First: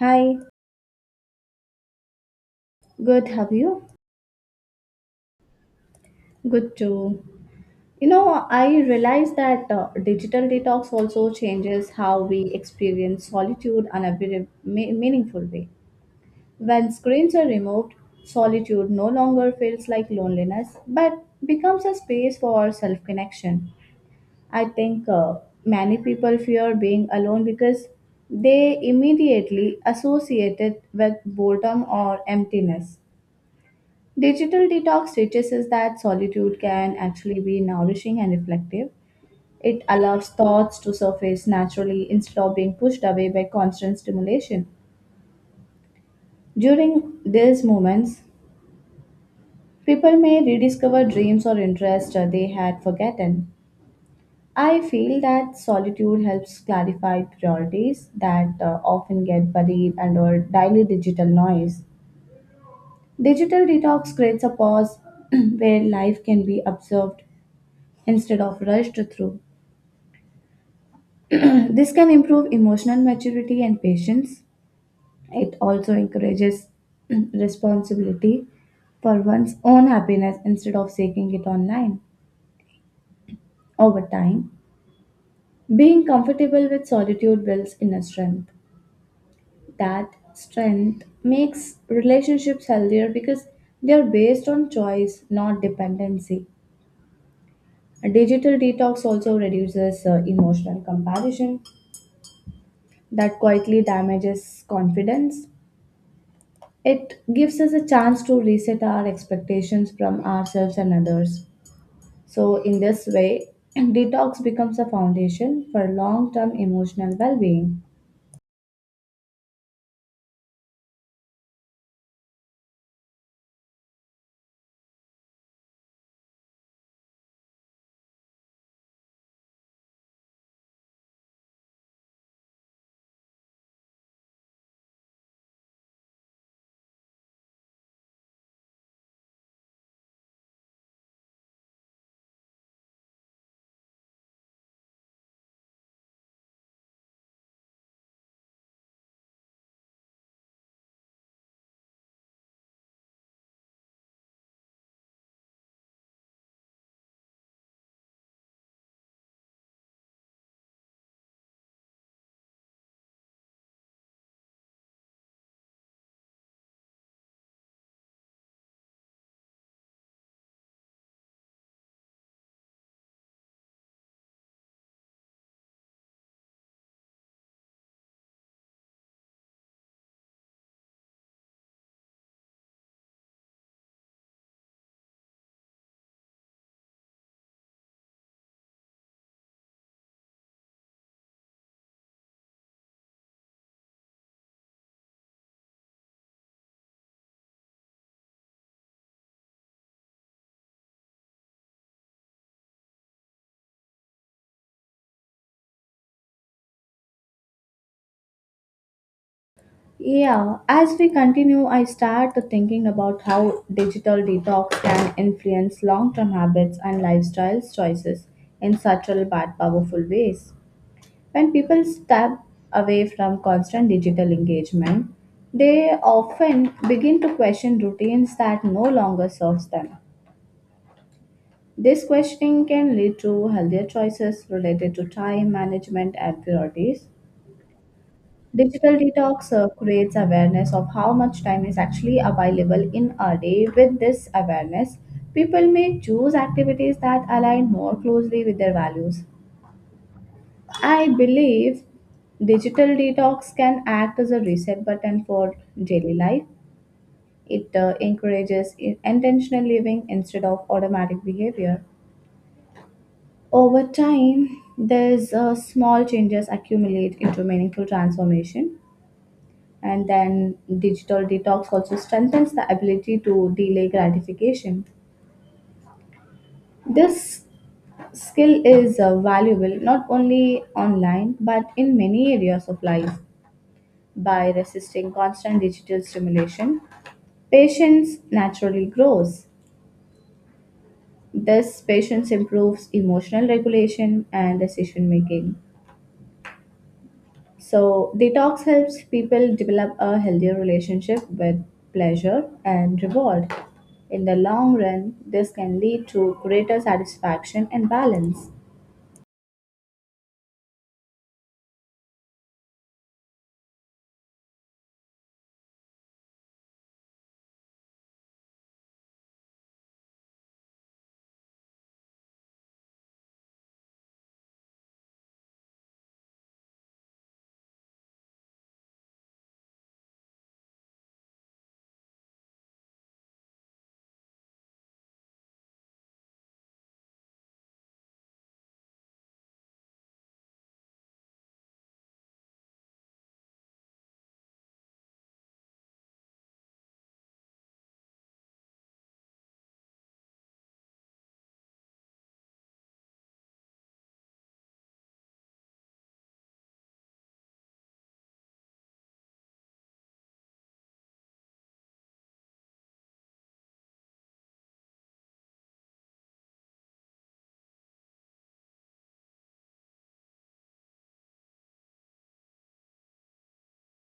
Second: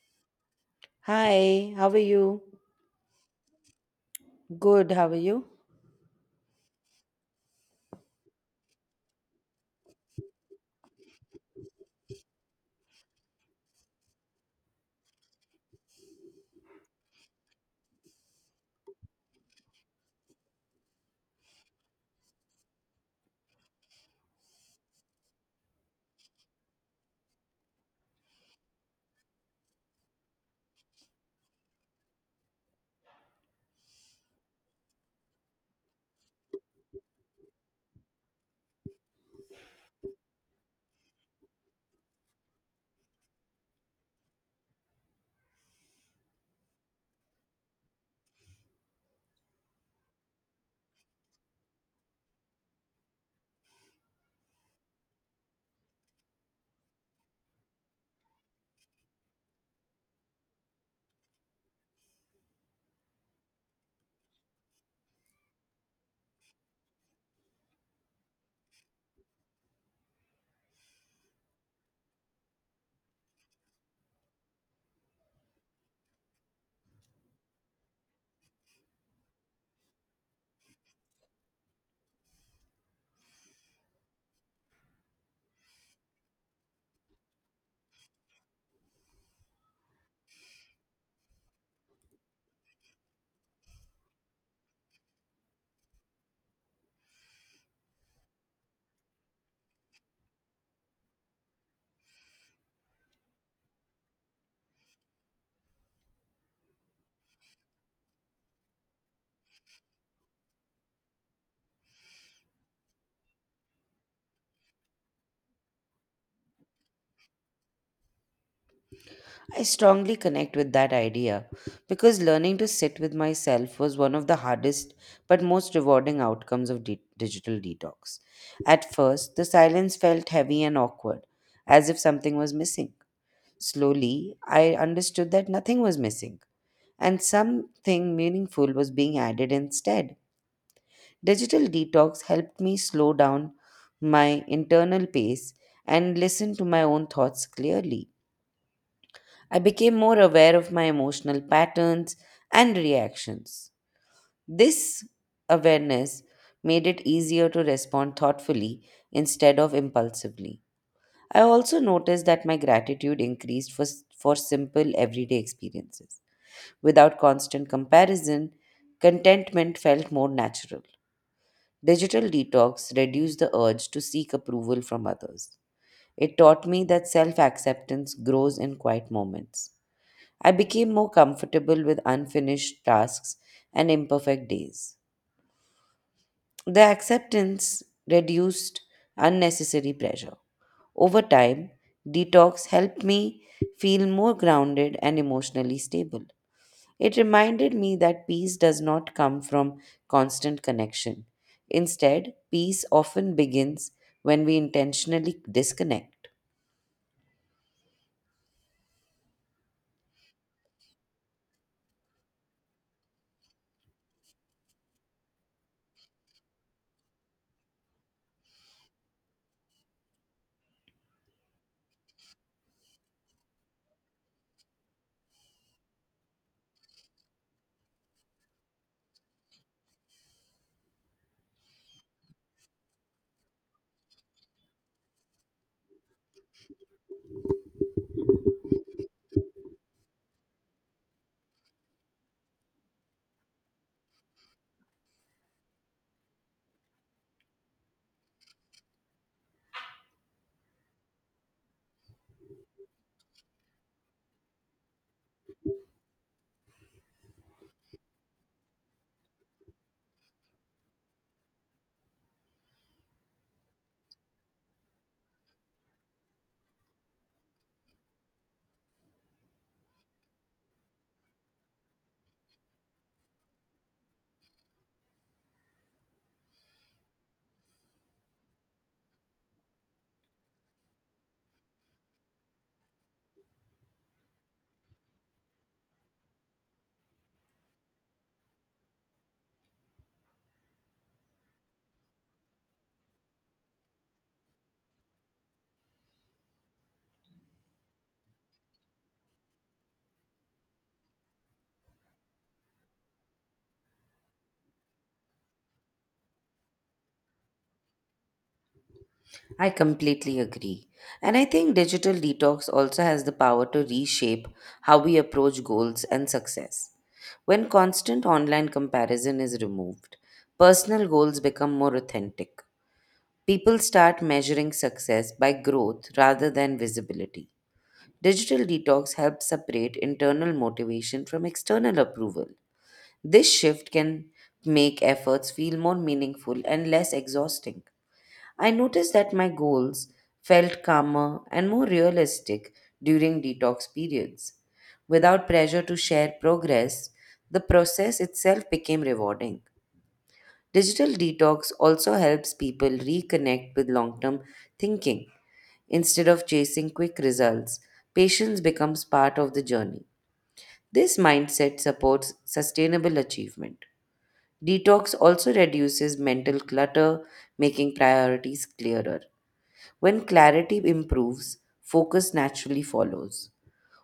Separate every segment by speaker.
Speaker 1: Hi,
Speaker 2: Hi, how are you?
Speaker 1: good. Have you?
Speaker 2: Good, how are you?
Speaker 1: Good too. You know, I realize that digital detox also changes how we experience solitude in a very meaningful way. When screens are removed, solitude no longer feels like loneliness, but becomes a space for self connection. I think many people fear being alone because they immediately associate it with boredom or emptiness. Digital detox teaches us that solitude can actually be nourishing and reflective. It allows thoughts to surface naturally instead of being pushed away by constant stimulation. During these moments, people may rediscover dreams or interests they had forgotten. I feel that solitude helps clarify priorities that often get buried under daily digital noise. Digital detox creates a pause where life can be observed instead of rushed through. This can improve emotional maturity and patience. It also encourages responsibility for one's own happiness instead of seeking it online. Over time, being comfortable with solitude builds inner strength. That strength makes relationships healthier because they are based on choice, not dependency. A digital detox also reduces emotional comparison that quietly damages confidence. It gives us a chance to reset our expectations from ourselves and others. So, in this way, detox becomes a foundation for long term emotional well being.
Speaker 2: I strongly connect with that idea because learning to sit with myself was one of the hardest but most rewarding outcomes of digital detox. At first, the silence felt heavy and awkward, as if something was missing. Slowly, I understood that nothing was missing and something meaningful was being added instead. Digital detox helped me slow down my internal pace and listen to my own thoughts clearly. I became more aware of my emotional patterns and reactions. This awareness made it easier to respond thoughtfully instead of impulsively. I also noticed that my gratitude increased for simple everyday experiences. Without constant comparison, contentment felt more natural. Digital detox reduced the urge to seek approval from others. It taught me that self acceptance grows in quiet moments. I became more comfortable with unfinished tasks and imperfect days. The acceptance reduced unnecessary pressure. Over time, detox helped me feel more grounded and emotionally stable. It reminded me that peace does not come from constant connection. Instead, peace often begins when we intentionally disconnect.
Speaker 1: Yeah, as we continue, I start thinking about how digital detox can influence long term habits and lifestyle choices in subtle but powerful ways. When people step away from constant digital engagement, they often begin to question routines that no longer serves them. This questioning can lead to healthier choices related to time management and priorities. Digital detox creates awareness of how much time is actually available in a day. With this awareness, people may choose activities that align more closely with their values. I believe digital detox can act as a reset button for daily life. It encourages intentional living instead of automatic behavior. Over time, these small changes accumulate into meaningful transformation. And then digital detox also strengthens the ability to delay gratification. This skill is valuable not only online but in many areas of life. By resisting constant digital stimulation, patience naturally grows. This patience improves emotional regulation and decision making. So, detox helps people develop a healthier relationship with pleasure and reward. In the long run, this can lead to greater satisfaction and balance.
Speaker 2: I completely agree. And I think digital detox also has the power to reshape how we approach goals and success. When constant online comparison is removed, personal goals become more authentic. People start measuring success by growth rather than visibility. Digital detox helps separate internal motivation from external approval. This shift can make efforts feel more meaningful and less exhausting. I noticed that my goals felt calmer and more realistic during detox periods. Without pressure to share progress, the process itself became rewarding. Digital detox also helps people reconnect with long term thinking. Instead of chasing quick results, patience becomes part of the journey. This mindset supports sustainable achievement. Detox also reduces mental clutter, making priorities clearer. When clarity improves, focus naturally follows.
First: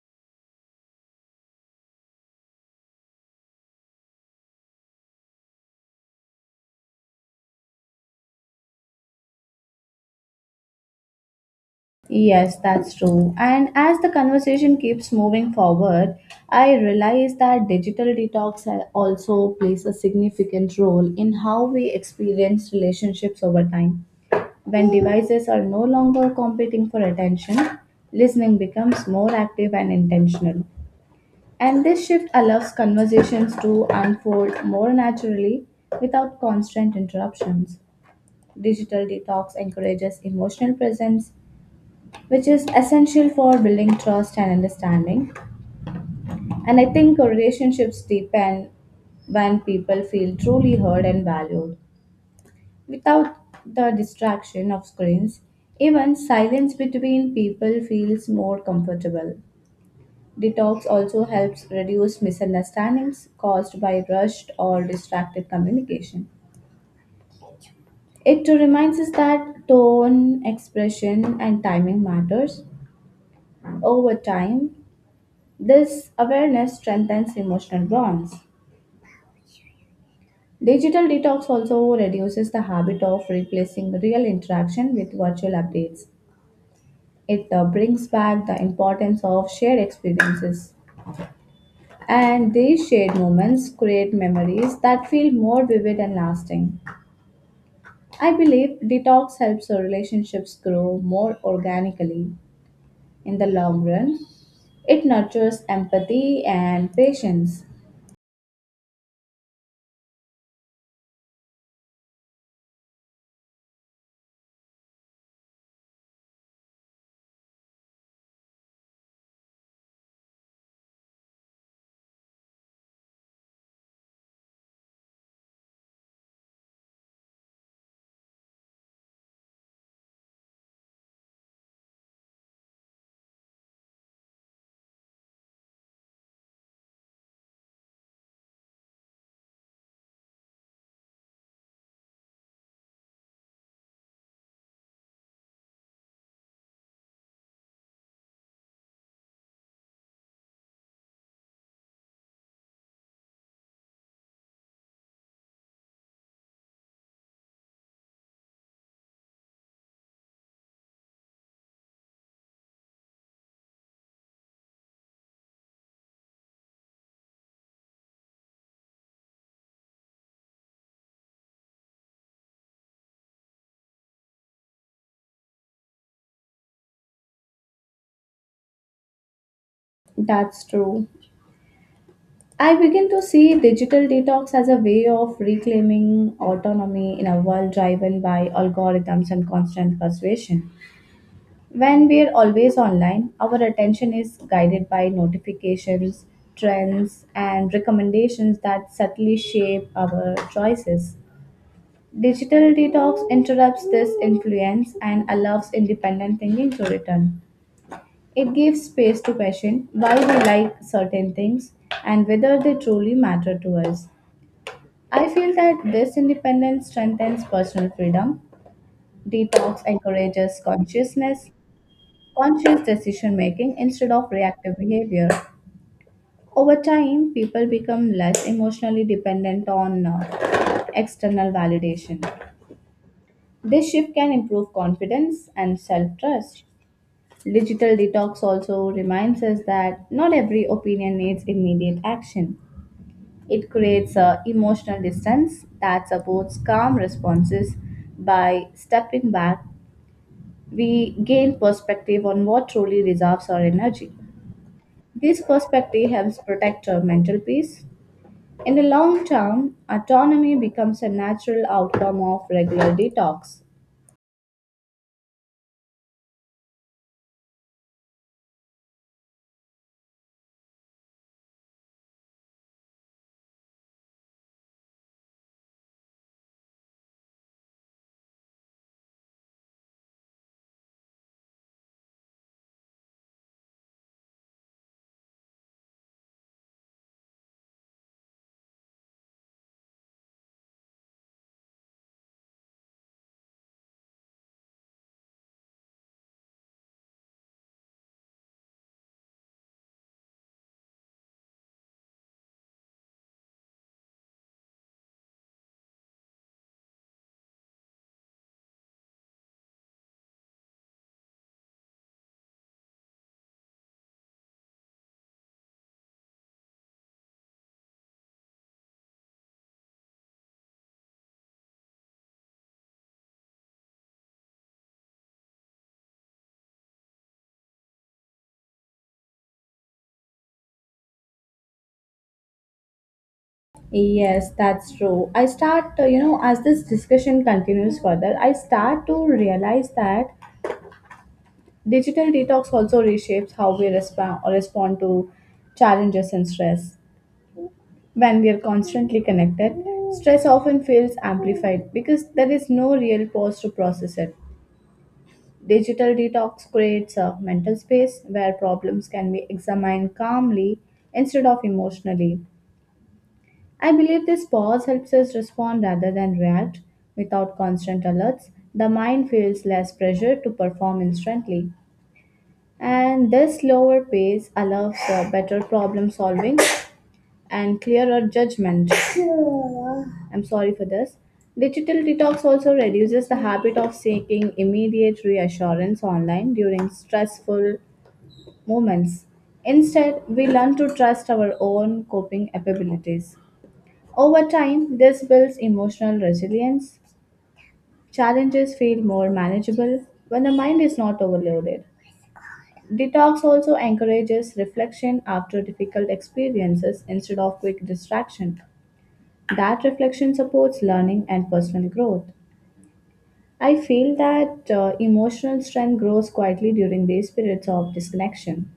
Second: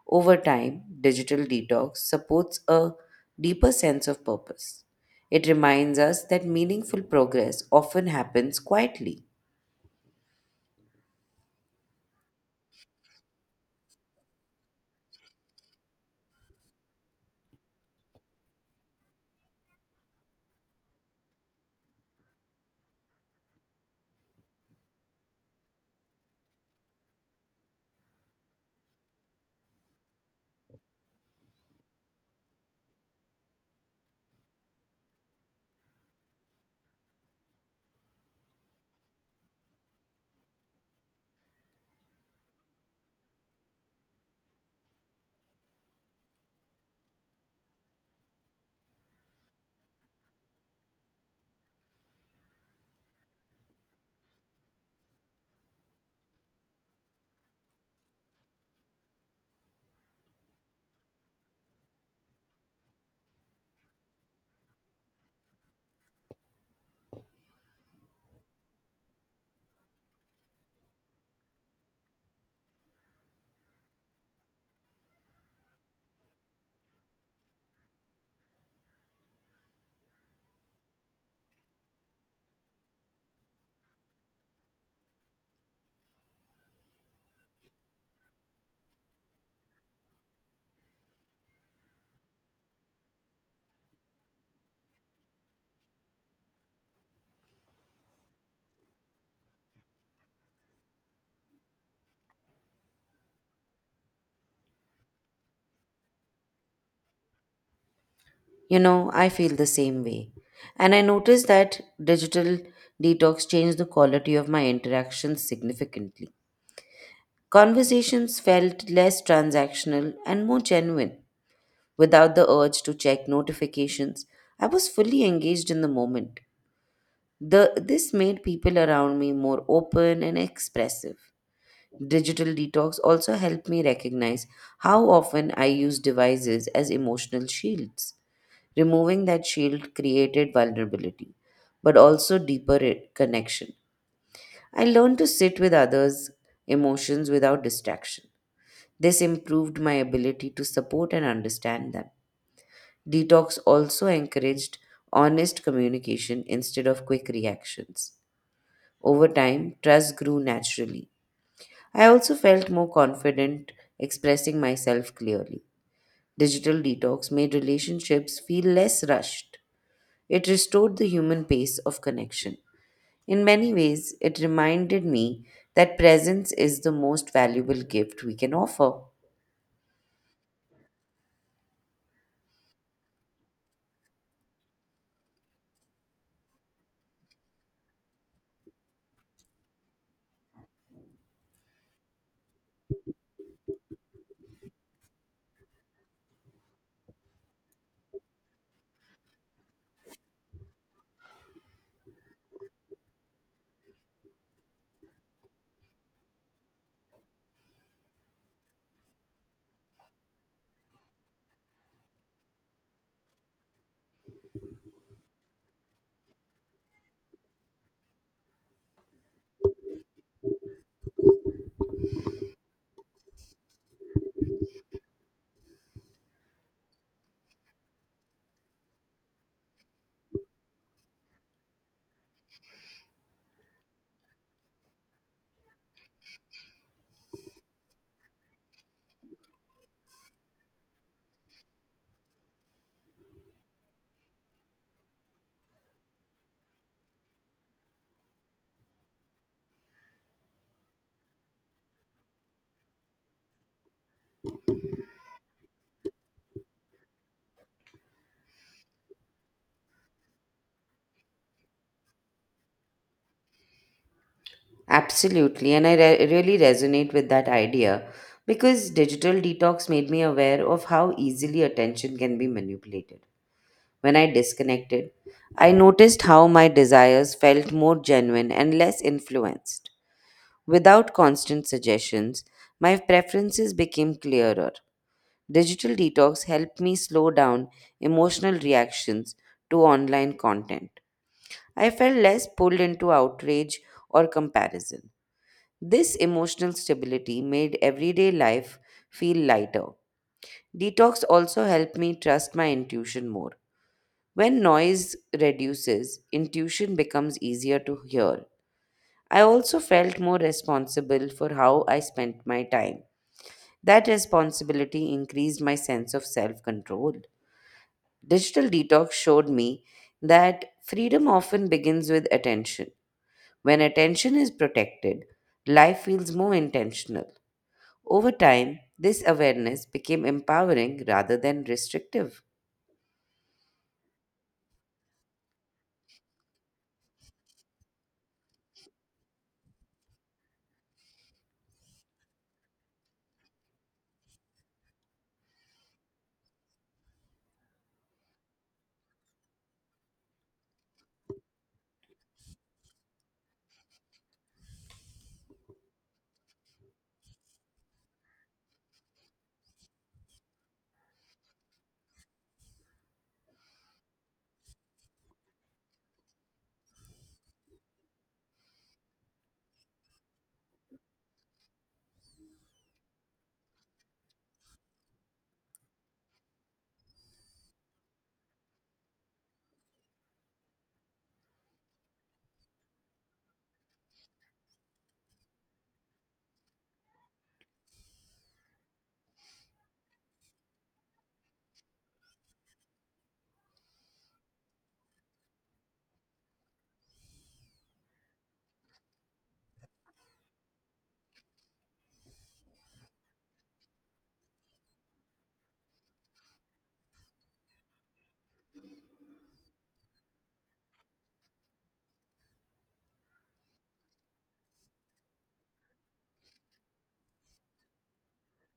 Speaker 2: Over time, digital detox supports a deeper sense of purpose. It reminds us that meaningful progress often happens quietly.
Speaker 1: Yes, that's true. And as the conversation keeps moving forward, I realize that digital detox also plays a significant role in how we experience relationships over time. When devices are no longer competing for attention, listening becomes more active and intentional. And this shift allows conversations to unfold more naturally without constant interruptions. Digital detox encourages emotional presence which is essential for building trust and understanding. And I think relationships deepen when people feel truly heard and valued without the distraction of screens. Even silence between people feels more comfortable. Detox also helps reduce misunderstandings caused by rushed or distracted communication. It too reminds us that tone, expression, and timing matters over time. This awareness strengthens emotional bonds. Digital detox also reduces the habit of replacing real interaction with virtual updates. It brings back the importance of shared experiences. And these shared moments create memories that feel more vivid and lasting. I believe detox helps our relationships grow more organically in the long run. It nurtures empathy and patience.
Speaker 2: You know, I feel the same way. And I noticed that digital detox changed the quality of my interactions significantly. Conversations felt less transactional and more genuine. Without the urge to check notifications, I was fully engaged in the moment. This made people around me more open and expressive. Digital detox also helped me recognize how often I use devices as emotional shields. Removing that shield created vulnerability, but also deeper connection. I learned to sit with others' emotions without distraction. This improved my ability to support and understand them. Detox also encouraged honest communication instead of quick reactions. Over time, trust grew naturally. I also felt more confident expressing myself clearly. Digital detox made relationships feel less rushed. It restored the human pace of connection. In many ways, it reminded me that presence is the most valuable gift we can offer.
Speaker 1: That's true. I begin to see digital detox as a way of reclaiming autonomy in a world driven by algorithms and constant persuasion. When we are always online, our attention is guided by notifications, trends, and recommendations that subtly shape our choices. Digital detox interrupts this influence and allows independent thinking to return. It gives space to question why we like certain things and whether they truly matter to us. I feel that this independence strengthens personal freedom. Detox encourages consciousness, conscious decision making instead of reactive behavior. Over time, people become less emotionally dependent on external validation. This shift can improve confidence and self trust. Digital detox also reminds us that not every opinion needs immediate action. It creates a emotional distance that supports calm responses. By stepping back, we gain perspective on what truly deserves our energy. This perspective helps protect our mental peace. In the long term, autonomy becomes a natural outcome of regular detox.
Speaker 2: Absolutely, and I really resonate with that idea because digital detox made me aware of how easily attention can be manipulated. When I disconnected, I noticed how my desires felt more genuine and less influenced. Without constant suggestions, my preferences became clearer. Digital detox helped me slow down emotional reactions to online content. I felt less pulled into outrage or comparison. This emotional stability made everyday life feel lighter. Detox also helped me trust my intuition more. When noise reduces, intuition becomes easier to hear. I also felt more responsible for how I spent my time. That responsibility increased my sense of self control. Digital detox showed me that freedom often begins with attention. When attention is protected, life feels more intentional. Over time, this awareness became empowering rather than restrictive.
Speaker 1: Yes, that's true. I start, you know, as this discussion continues further, I start to realize that digital detox also reshapes how we respond to challenges and stress. When we are constantly connected, stress often feels amplified because there is no real pause to process it. Digital detox creates a mental space where problems can be examined calmly instead of emotionally. I believe this pause helps us respond rather than react. Without constant alerts, the mind feels less pressure to perform instantly. And this lower pace allows better problem solving and clearer judgment. I'm sorry for this. Digital detox also reduces the habit of seeking immediate reassurance online during stressful moments. Instead, we learn to trust our own coping abilities. Over time, this builds emotional resilience. Challenges feel more manageable when the mind is not overloaded. Detox also encourages reflection after difficult experiences instead of quick distraction. That reflection supports learning and personal growth. I feel that emotional strength grows quietly during these periods of disconnection.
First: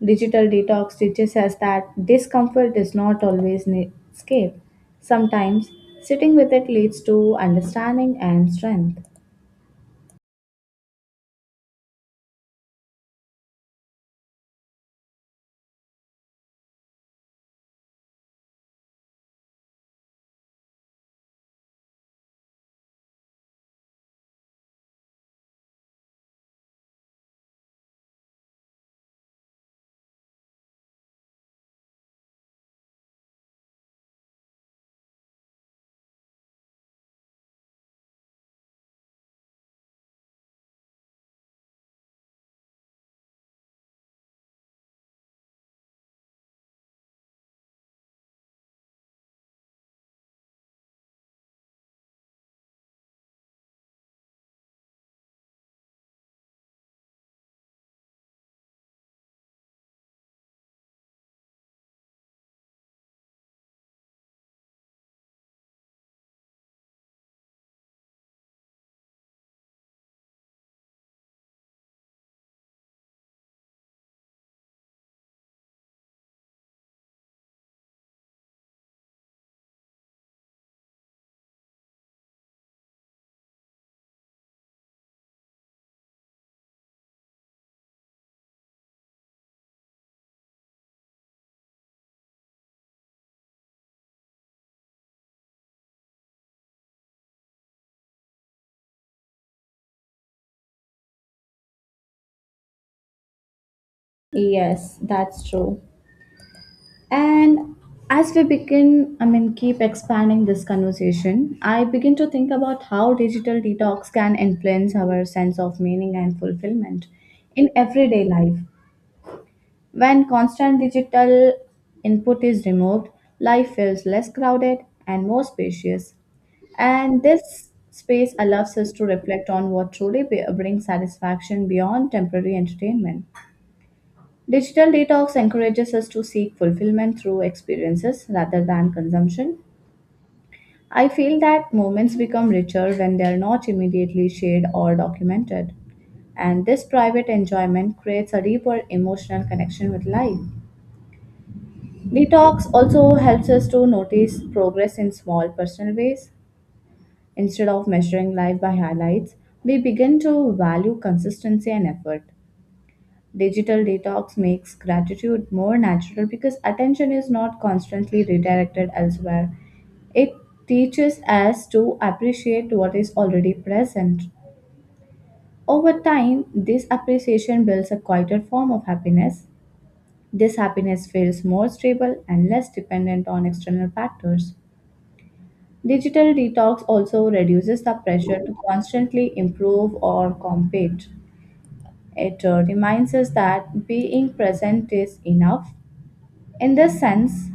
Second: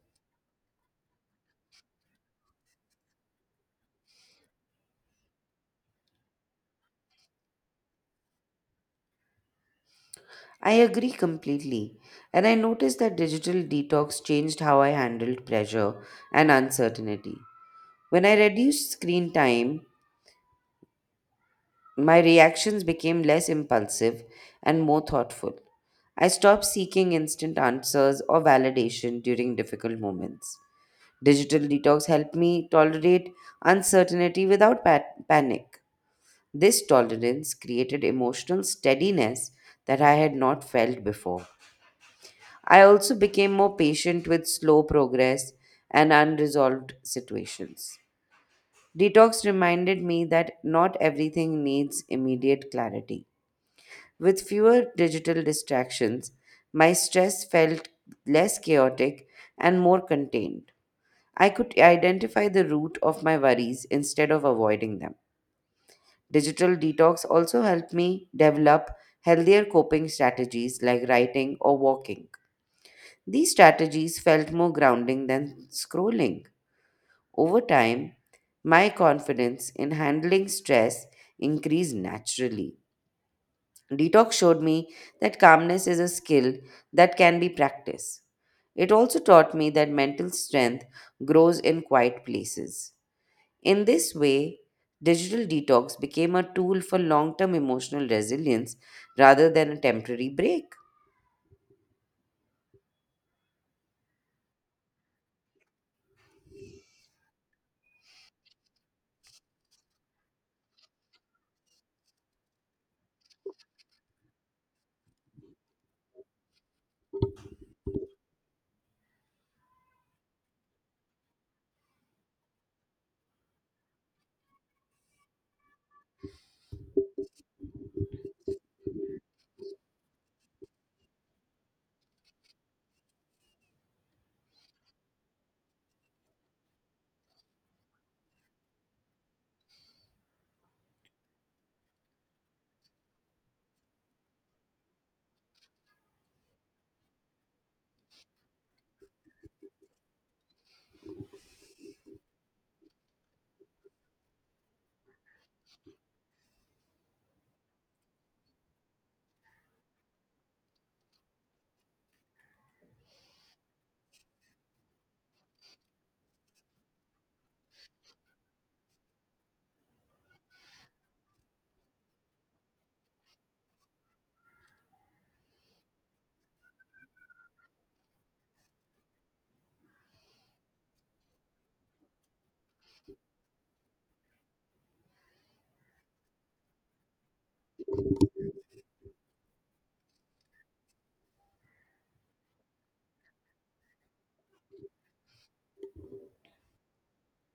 Speaker 1: Digital detox teaches us that discomfort is not always an escape. Sometimes sitting with it leads to understanding and strength.
Speaker 2: I agree completely, and I noticed that digital detox changed how I handled pressure and uncertainty. When I reduced screen time, my reactions became less impulsive and more thoughtful. I stopped seeking instant answers or validation during difficult moments. Digital detox helped me tolerate uncertainty without panic. This tolerance created emotional steadiness that I had not felt before. I also became more patient with slow progress and unresolved situations. Detox reminded me that not everything needs immediate clarity. With fewer digital distractions, my stress felt less chaotic and more contained. I could identify the root of my worries instead of avoiding them. Digital detox also helped me develop healthier coping strategies like writing or walking. These strategies felt more grounding than scrolling. Over time, my confidence in handling stress increased naturally. Detox showed me that calmness is a skill that can be practiced. It also taught me that mental strength grows in quiet places. In this way, digital detox became a tool for long term emotional resilience rather than a temporary break.
Speaker 1: Yes, that's true. And as we begin, I mean, keep expanding this conversation, I begin to think about how digital detox can influence our sense of meaning and fulfillment in everyday life. When constant digital input is removed, life feels less crowded and more spacious. And this space allows us to reflect on what truly brings satisfaction beyond temporary entertainment. Digital detox encourages us to seek fulfillment through experiences rather than consumption. I feel that moments become richer when they are not immediately shared or documented. And this private enjoyment creates a deeper emotional connection with life. Detox also helps us to notice progress in small personal ways. Instead of measuring life by highlights, we begin to value consistency and effort. Digital detox makes gratitude more natural because attention is not constantly redirected elsewhere. It teaches us to appreciate what is already present. Over time, this appreciation builds a quieter form of happiness. This happiness feels more stable and less dependent on external factors. Digital detox also reduces the pressure to constantly improve or compete. It reminds us that being present is enough. In this sense,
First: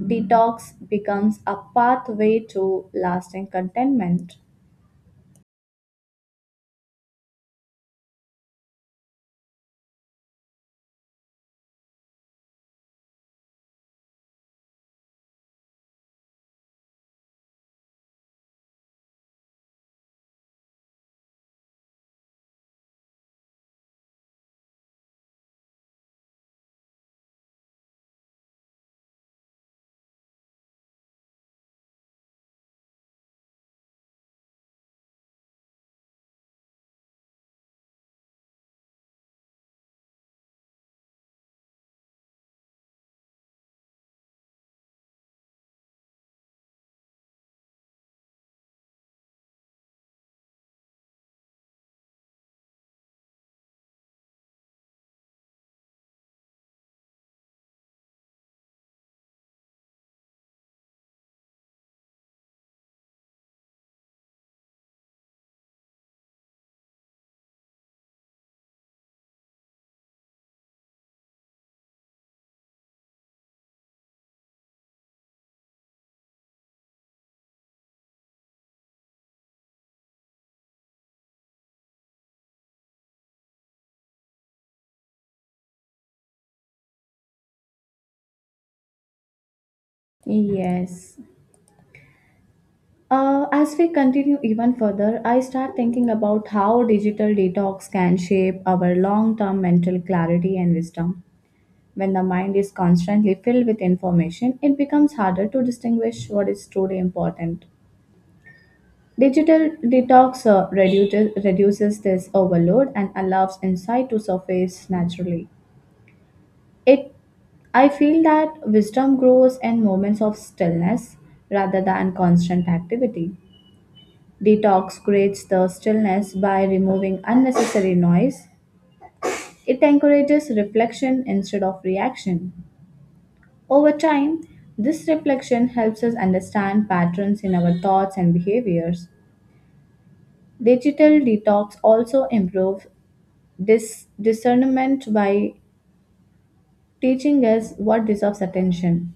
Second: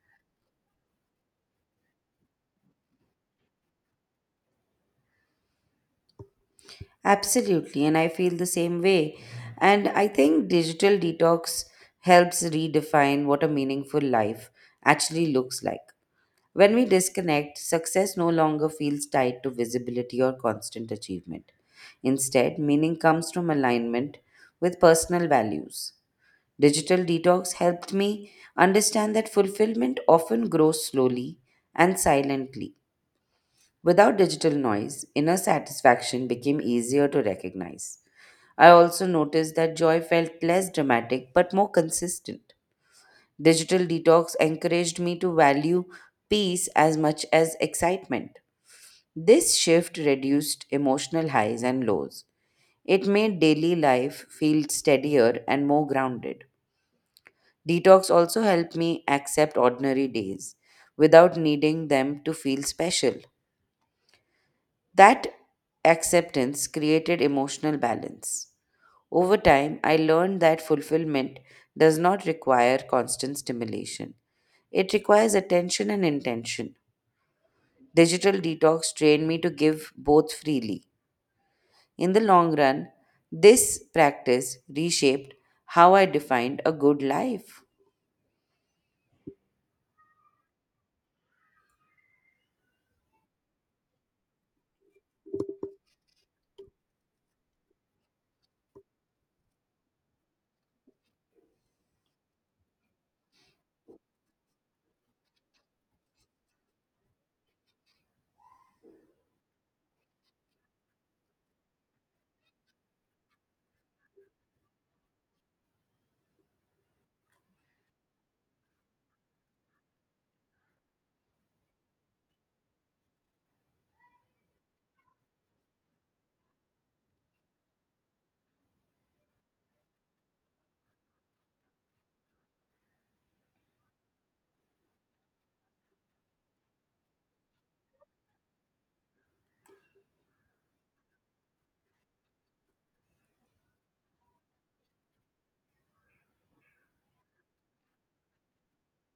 Speaker 1: detox becomes a pathway to lasting contentment.
Speaker 2: Absolutely, and I feel the same way. And I think digital detox helps redefine what a meaningful life actually looks like. When we disconnect, success no longer feels tied to visibility or constant achievement. Instead, meaning comes from alignment with personal values. Digital detox helped me understand that fulfillment often grows slowly and silently. Without digital noise, inner satisfaction became easier to recognize. I also noticed that joy felt less dramatic but more consistent. Digital detox encouraged me to value peace as much as excitement. This shift reduced emotional highs and lows. It made daily life feel steadier and more grounded. Detox also helped me accept ordinary days without needing them to feel special. That acceptance created emotional balance. Over time, I learned that fulfillment does not require constant stimulation, it requires attention and intention. Digital detox trained me to give both freely. In the long run, this practice reshaped how I defined a good life.
Speaker 1: Yes. As we continue even further, I start thinking about how digital detox can shape our long term mental clarity and wisdom. When the mind is constantly filled with information, it becomes harder to distinguish what is truly important. Digital detox reduces this overload and allows insight to surface naturally. It I feel that wisdom grows in moments of stillness rather than constant activity. Detox creates the stillness by removing unnecessary noise. It encourages reflection instead of reaction. Over time, this reflection helps us understand patterns in our thoughts and behaviors. Digital detox also improves this discernment by teaching us what deserves attention.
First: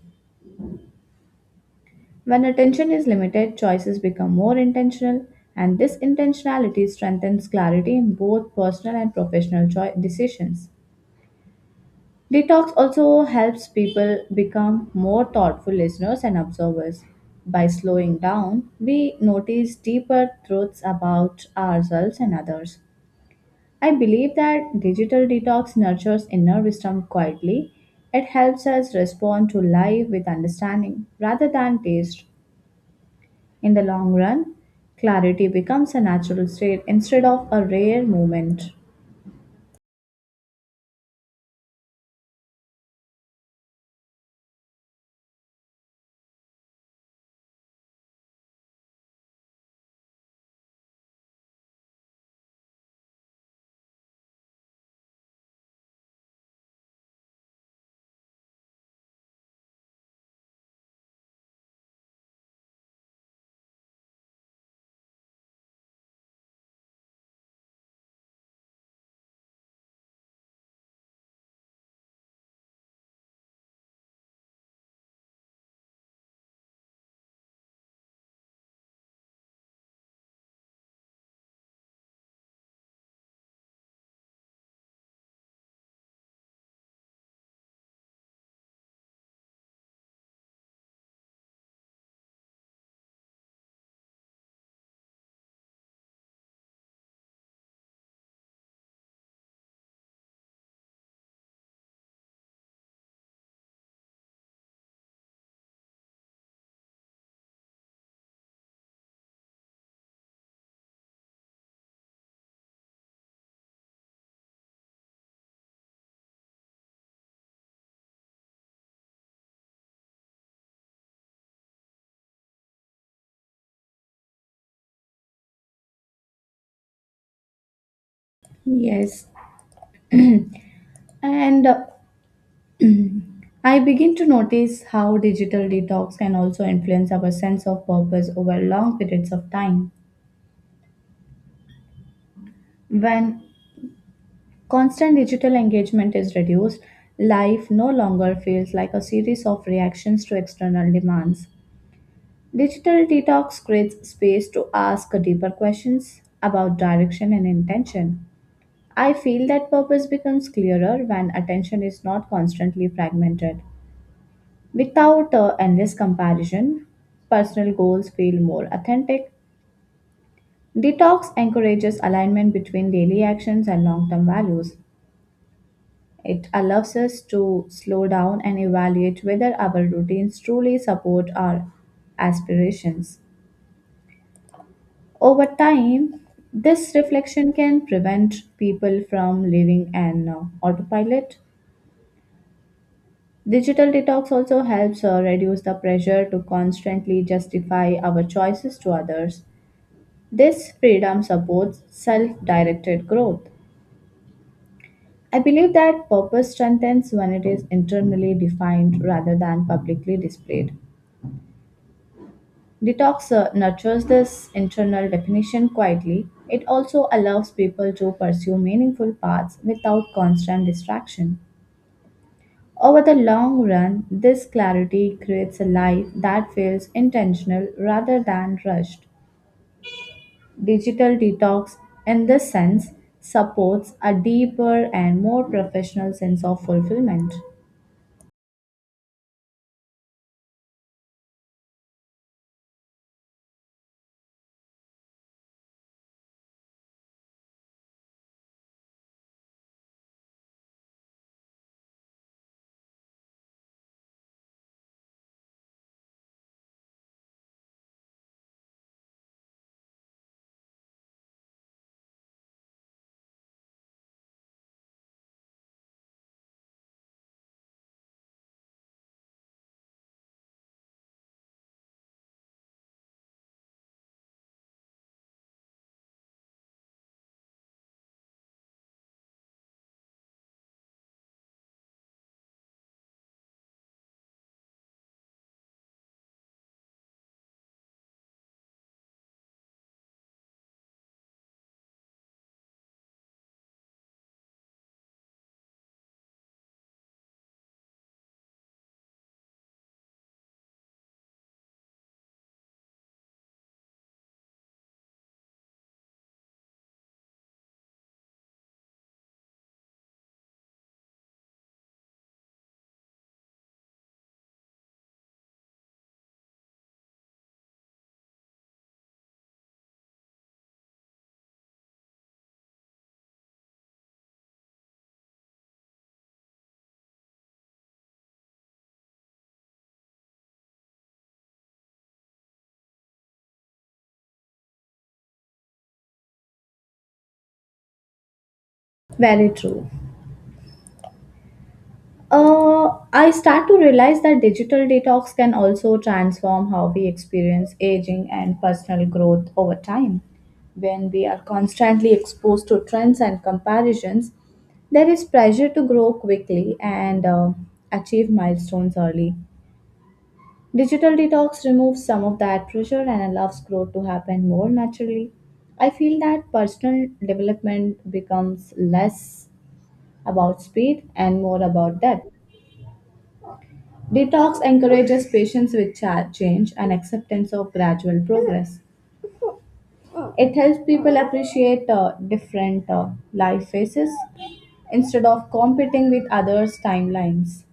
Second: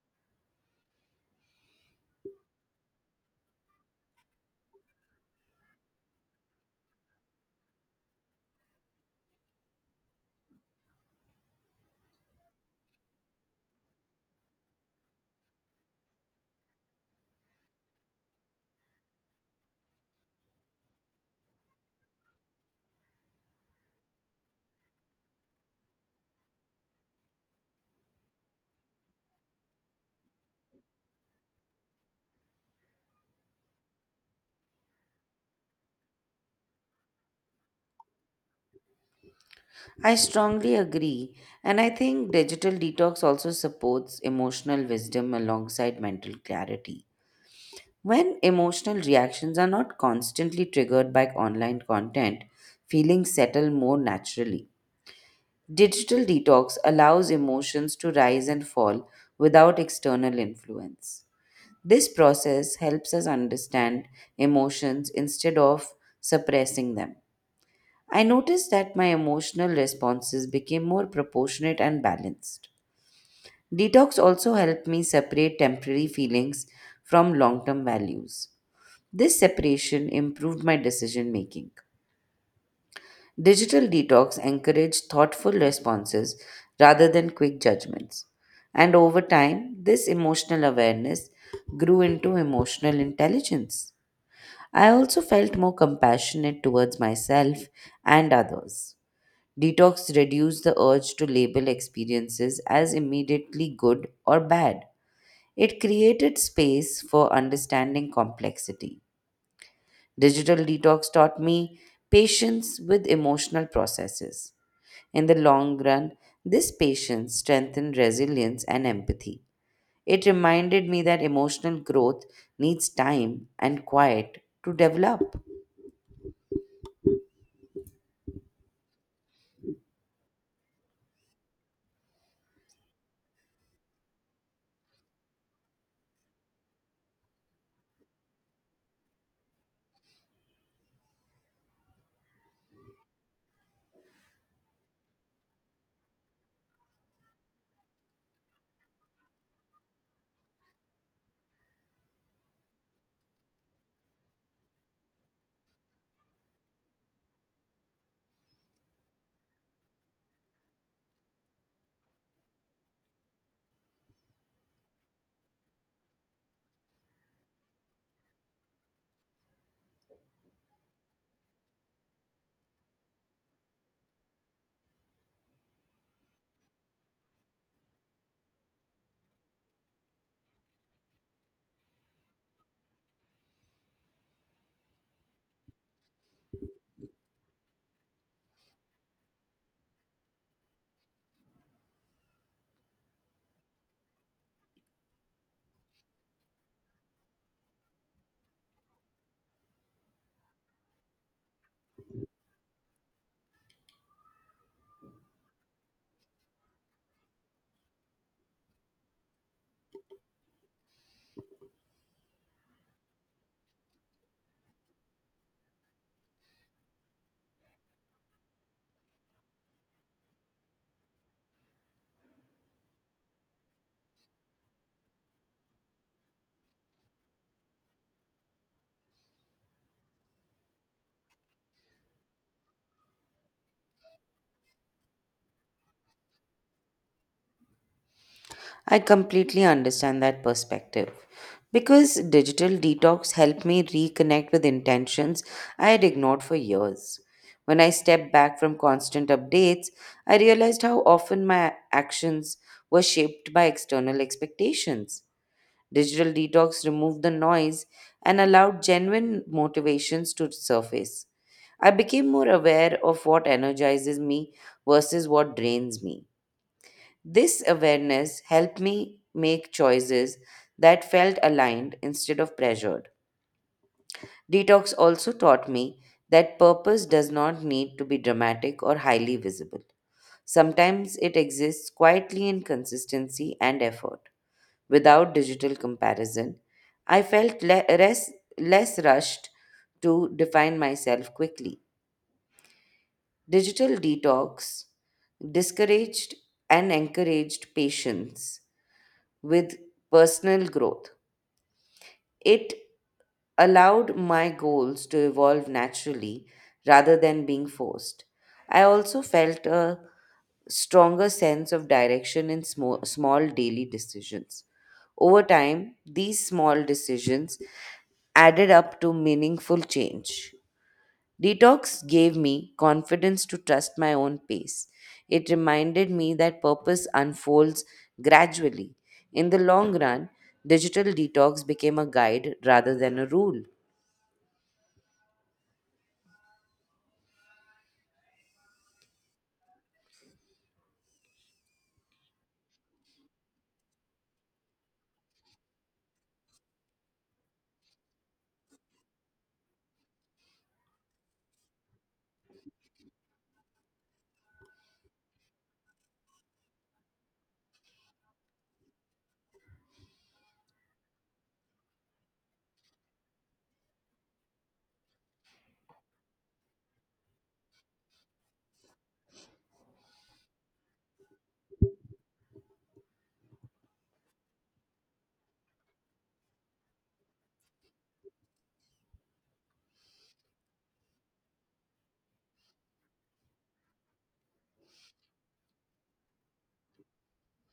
Speaker 1: When attention is limited, choices become more intentional, and this intentionality strengthens clarity in both personal and professional decisions. Detox also helps people become more thoughtful listeners and observers. By slowing down, we notice deeper truths about ourselves and others. I believe that digital detox nurtures inner wisdom quietly. It helps us respond to life with understanding rather than taste. In the long run, clarity becomes a natural state instead of a rare moment.
Speaker 2: I strongly agree. And I think digital detox also supports emotional wisdom alongside mental clarity. When emotional reactions are not constantly triggered by online content, feelings settle more naturally. Digital detox allows emotions to rise and fall without external influence. This process helps us understand emotions instead of suppressing them. I noticed that my emotional responses became more proportionate and balanced. Detox also helped me separate temporary feelings from long term values. This separation improved my decision making. Digital detox encouraged thoughtful responses rather than quick judgments. And over time, this emotional awareness grew into emotional intelligence. I also felt more compassionate towards myself and others. Detox reduces the urge to label experiences as immediately good or bad. It created space for understanding complexity. Digital detox taught me patience with emotional processes. In the long run, this patience strengthened resilience and empathy. It reminded me that emotional growth needs time and quiet to develop.
Speaker 1: Yes, and I begin to notice how digital detox can also influence our sense of purpose over long periods of time. When constant digital engagement is reduced, life no longer feels like a series of reactions to external demands. Digital detox creates space to ask deeper questions about direction and intention. I feel that purpose becomes clearer when attention is not constantly fragmented. Without endless comparison, personal goals feel more authentic. Detox encourages alignment between daily actions and long term values. It allows us to slow down and evaluate whether our routines truly support our aspirations. Over time, this reflection can prevent people from living an autopilot. Digital detox also helps reduce the pressure to constantly justify our choices to others. This freedom supports self directed growth. I believe that purpose strengthens when it is internally defined rather than publicly displayed. Detox nurtures this internal definition quietly. It also allows people to pursue meaningful paths without constant distraction. Over the long run, this clarity creates a life that feels intentional rather than rushed. Digital detox, in this sense, supports a deeper and more professional sense of fulfillment.
Speaker 2: I completely understand that perspective. Because digital detox helped me reconnect with intentions I had ignored for years. When I stepped back from constant updates, I realized how often my actions were shaped by external expectations. Digital detox removed the noise and allowed genuine motivations to surface. I became more aware of what energizes me versus what drains me this awareness helped me make choices that felt aligned instead of pressured. Detox also taught me that purpose does not need to be dramatic or highly visible. Sometimes it exists quietly in consistency and effort. Without digital comparison, I felt less rushed to define myself quickly. Digital detox discouraged and encouraged patience with personal growth. It allowed my goals to evolve naturally rather than being forced. I also felt a stronger sense of direction in small daily decisions. Over time, these small decisions added up to meaningful change. Detox gave me confidence to trust my own pace. It reminded me that purpose unfolds gradually. In the long run, digital detox became a guide rather than a rule.
Speaker 1: Very true. I start to realize that digital detox can also transform how we experience aging and personal growth over time. When we are constantly exposed to trends and comparisons, there is pressure to grow quickly and achieve milestones early. Digital detox removes some of that pressure and allows growth to happen more naturally. I feel that personal development becomes less about speed and more about depth. Detox encourages patience with change and acceptance of gradual progress. It helps people appreciate different life phases instead of competing with others' timelines.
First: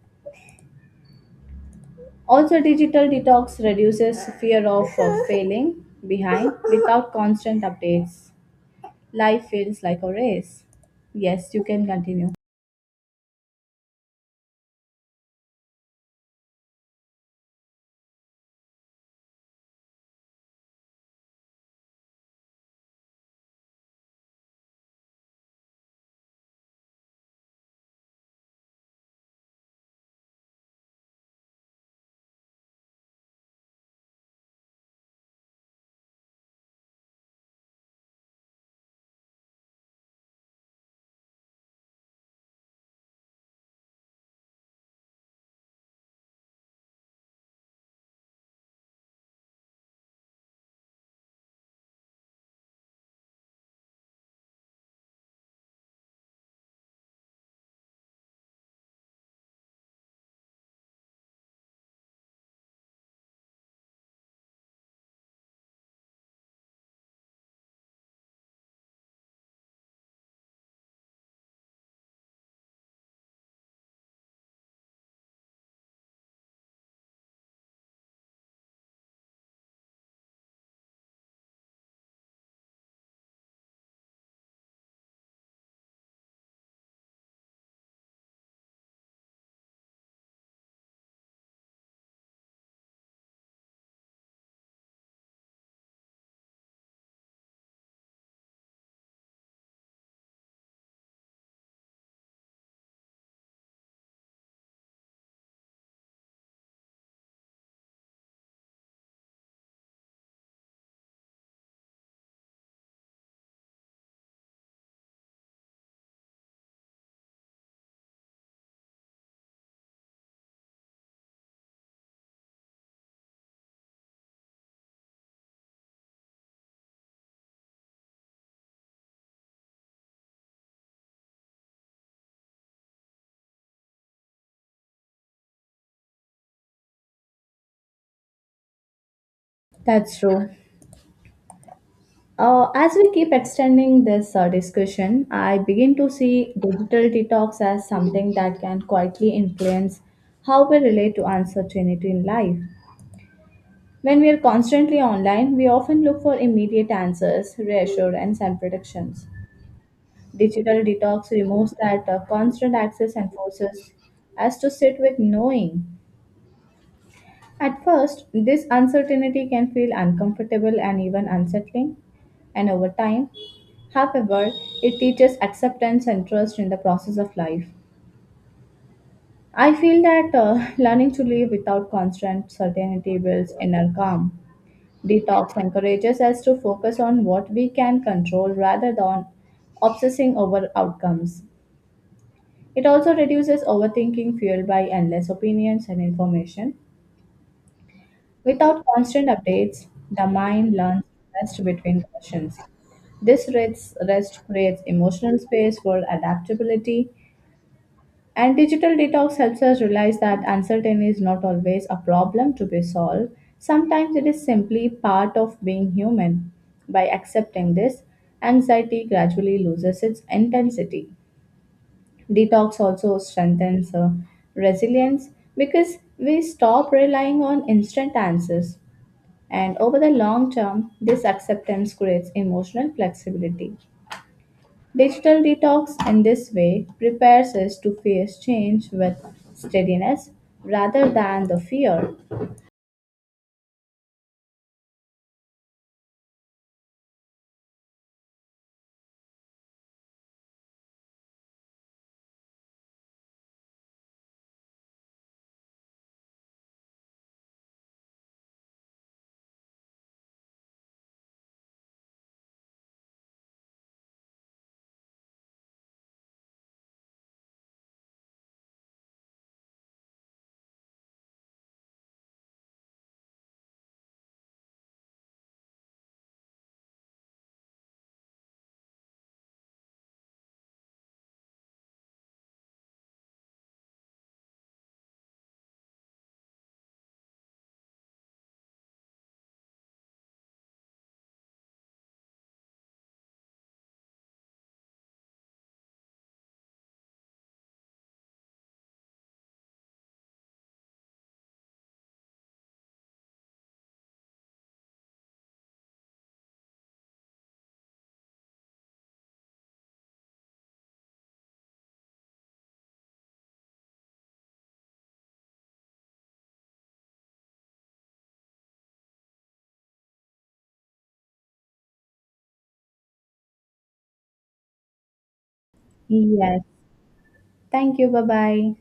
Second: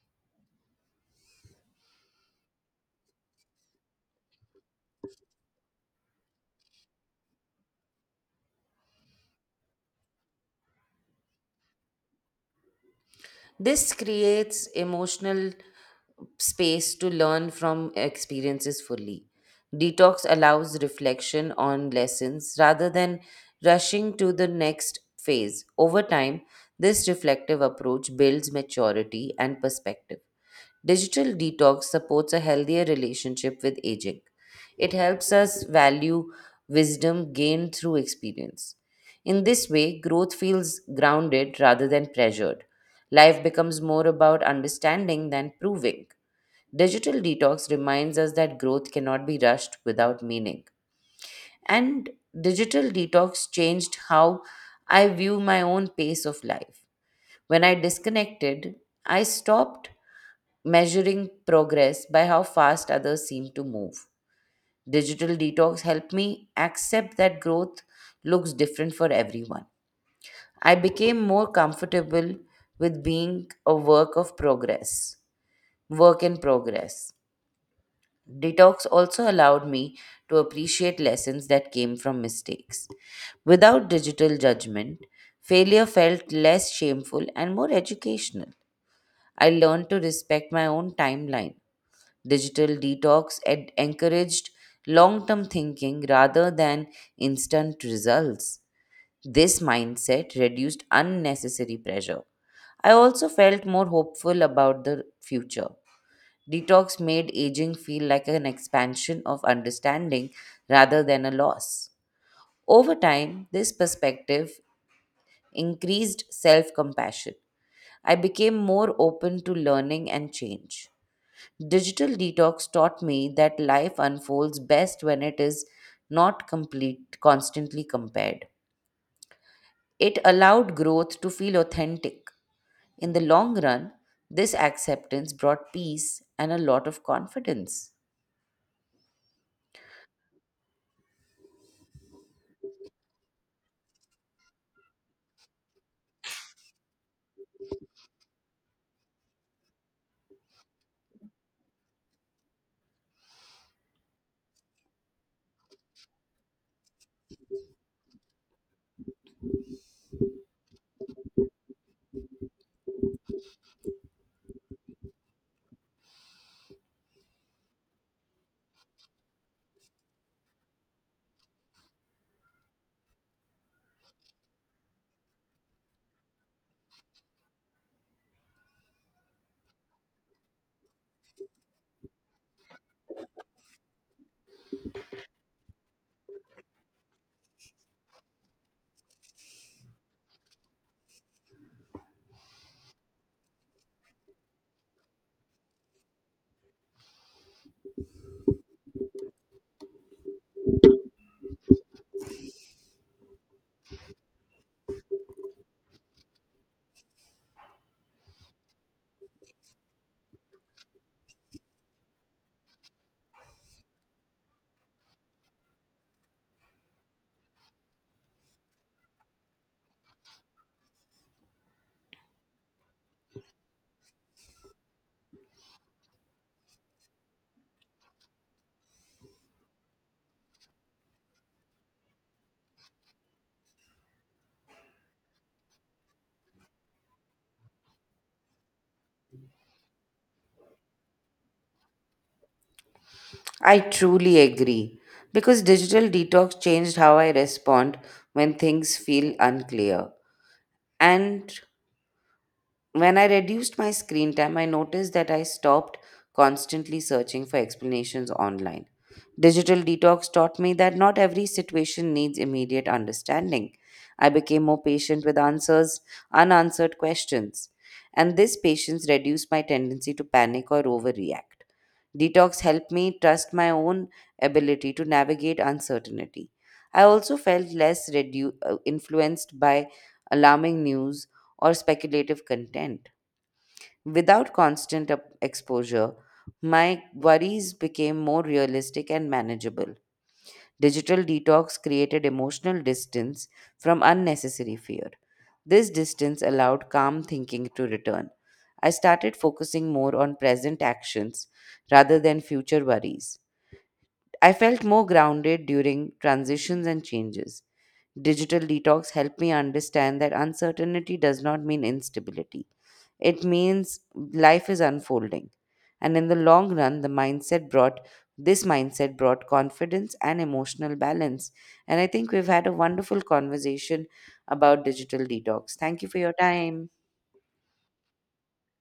Speaker 1: Also, digital detox reduces fear of failing behind without constant updates. Life feels like a race. Yes, you can continue.
Speaker 2: This creates emotional space to learn from experiences fully. Detox allows reflection on lessons rather than rushing to the next phase. Over time, this reflective approach builds maturity and perspective. Digital detox supports a healthier relationship with aging. It helps us value wisdom gained through experience. In this way, growth feels grounded rather than pressured. Life becomes more about understanding than proving. Digital detox reminds us that growth cannot be rushed without meaning. And digital detox changed how I view my own pace of life. When I disconnected, I stopped measuring progress by how fast others seem to move. Digital detox helped me accept that growth looks different for everyone. I became more comfortable with being a work in progress. Detox also allowed me to appreciate lessons that came from mistakes. Without digital judgment, failure felt less shameful and more educational. I learned to respect my own timeline. Digital detox encouraged long term thinking rather than instant results. This mindset reduced unnecessary pressure. I also felt more hopeful about the future. Detox made aging feel like an expansion of understanding rather than a loss. Over time, this perspective increased self compassion. I became more open to learning and change. Digital detox taught me that life unfolds best when it is not complete, constantly compared. It allowed growth to feel authentic. In the long run, this acceptance brought peace and a lot of confidence.
Speaker 1: That's true. As we keep extending this discussion, I begin to see digital detox as something that can quietly influence how we relate to uncertainty in life. When we are constantly online, we often look for immediate answers, reassurance, and predictions. Digital detox removes that constant access and forces us to sit with knowing. At first, this uncertainty can feel uncomfortable and even unsettling and over time. However, it teaches acceptance and trust in the process of life. I feel that learning to live without constant certainty builds inner calm. Detox encourages us to focus on what we can control rather than obsessing over outcomes. It also reduces overthinking fueled by endless opinions and information. Without constant updates, the mind learns to rest between questions. This rest creates emotional space for adaptability. And digital detox helps us realize that uncertainty is not always a problem to be solved. Sometimes it is simply part of being human. By accepting this, anxiety gradually loses its intensity. Detox also strengthens resilience because we stop relying on instant answers. And over the long term, this acceptance creates emotional flexibility. Digital detox in this way prepares us to face change with steadiness rather than the fear.
Speaker 2: I truly agree because digital detox changed how I respond when things feel unclear. And when I reduced my screen time, I noticed that I stopped constantly searching for explanations online. Digital detox taught me that not every situation needs immediate understanding. I became more patient with unanswered questions, and this patience reduced my tendency to panic or overreact. Detox helped me trust my own ability to navigate uncertainty. I also felt less influenced by alarming news or speculative content. Without constant exposure, my worries became more realistic and manageable. Digital detox created emotional distance from unnecessary fear. This distance allowed calm thinking to return. I started focusing more on present actions rather than future worries. I felt more grounded during transitions and changes. Digital detox helped me understand that uncertainty does not mean instability. It means life is unfolding. And in the long run, the mindset brought this mindset brought confidence and emotional balance. And I think we've had a wonderful conversation about digital detox. Thank you for your
Speaker 1: Yes.
Speaker 2: time.
Speaker 1: Thank you. Bye bye.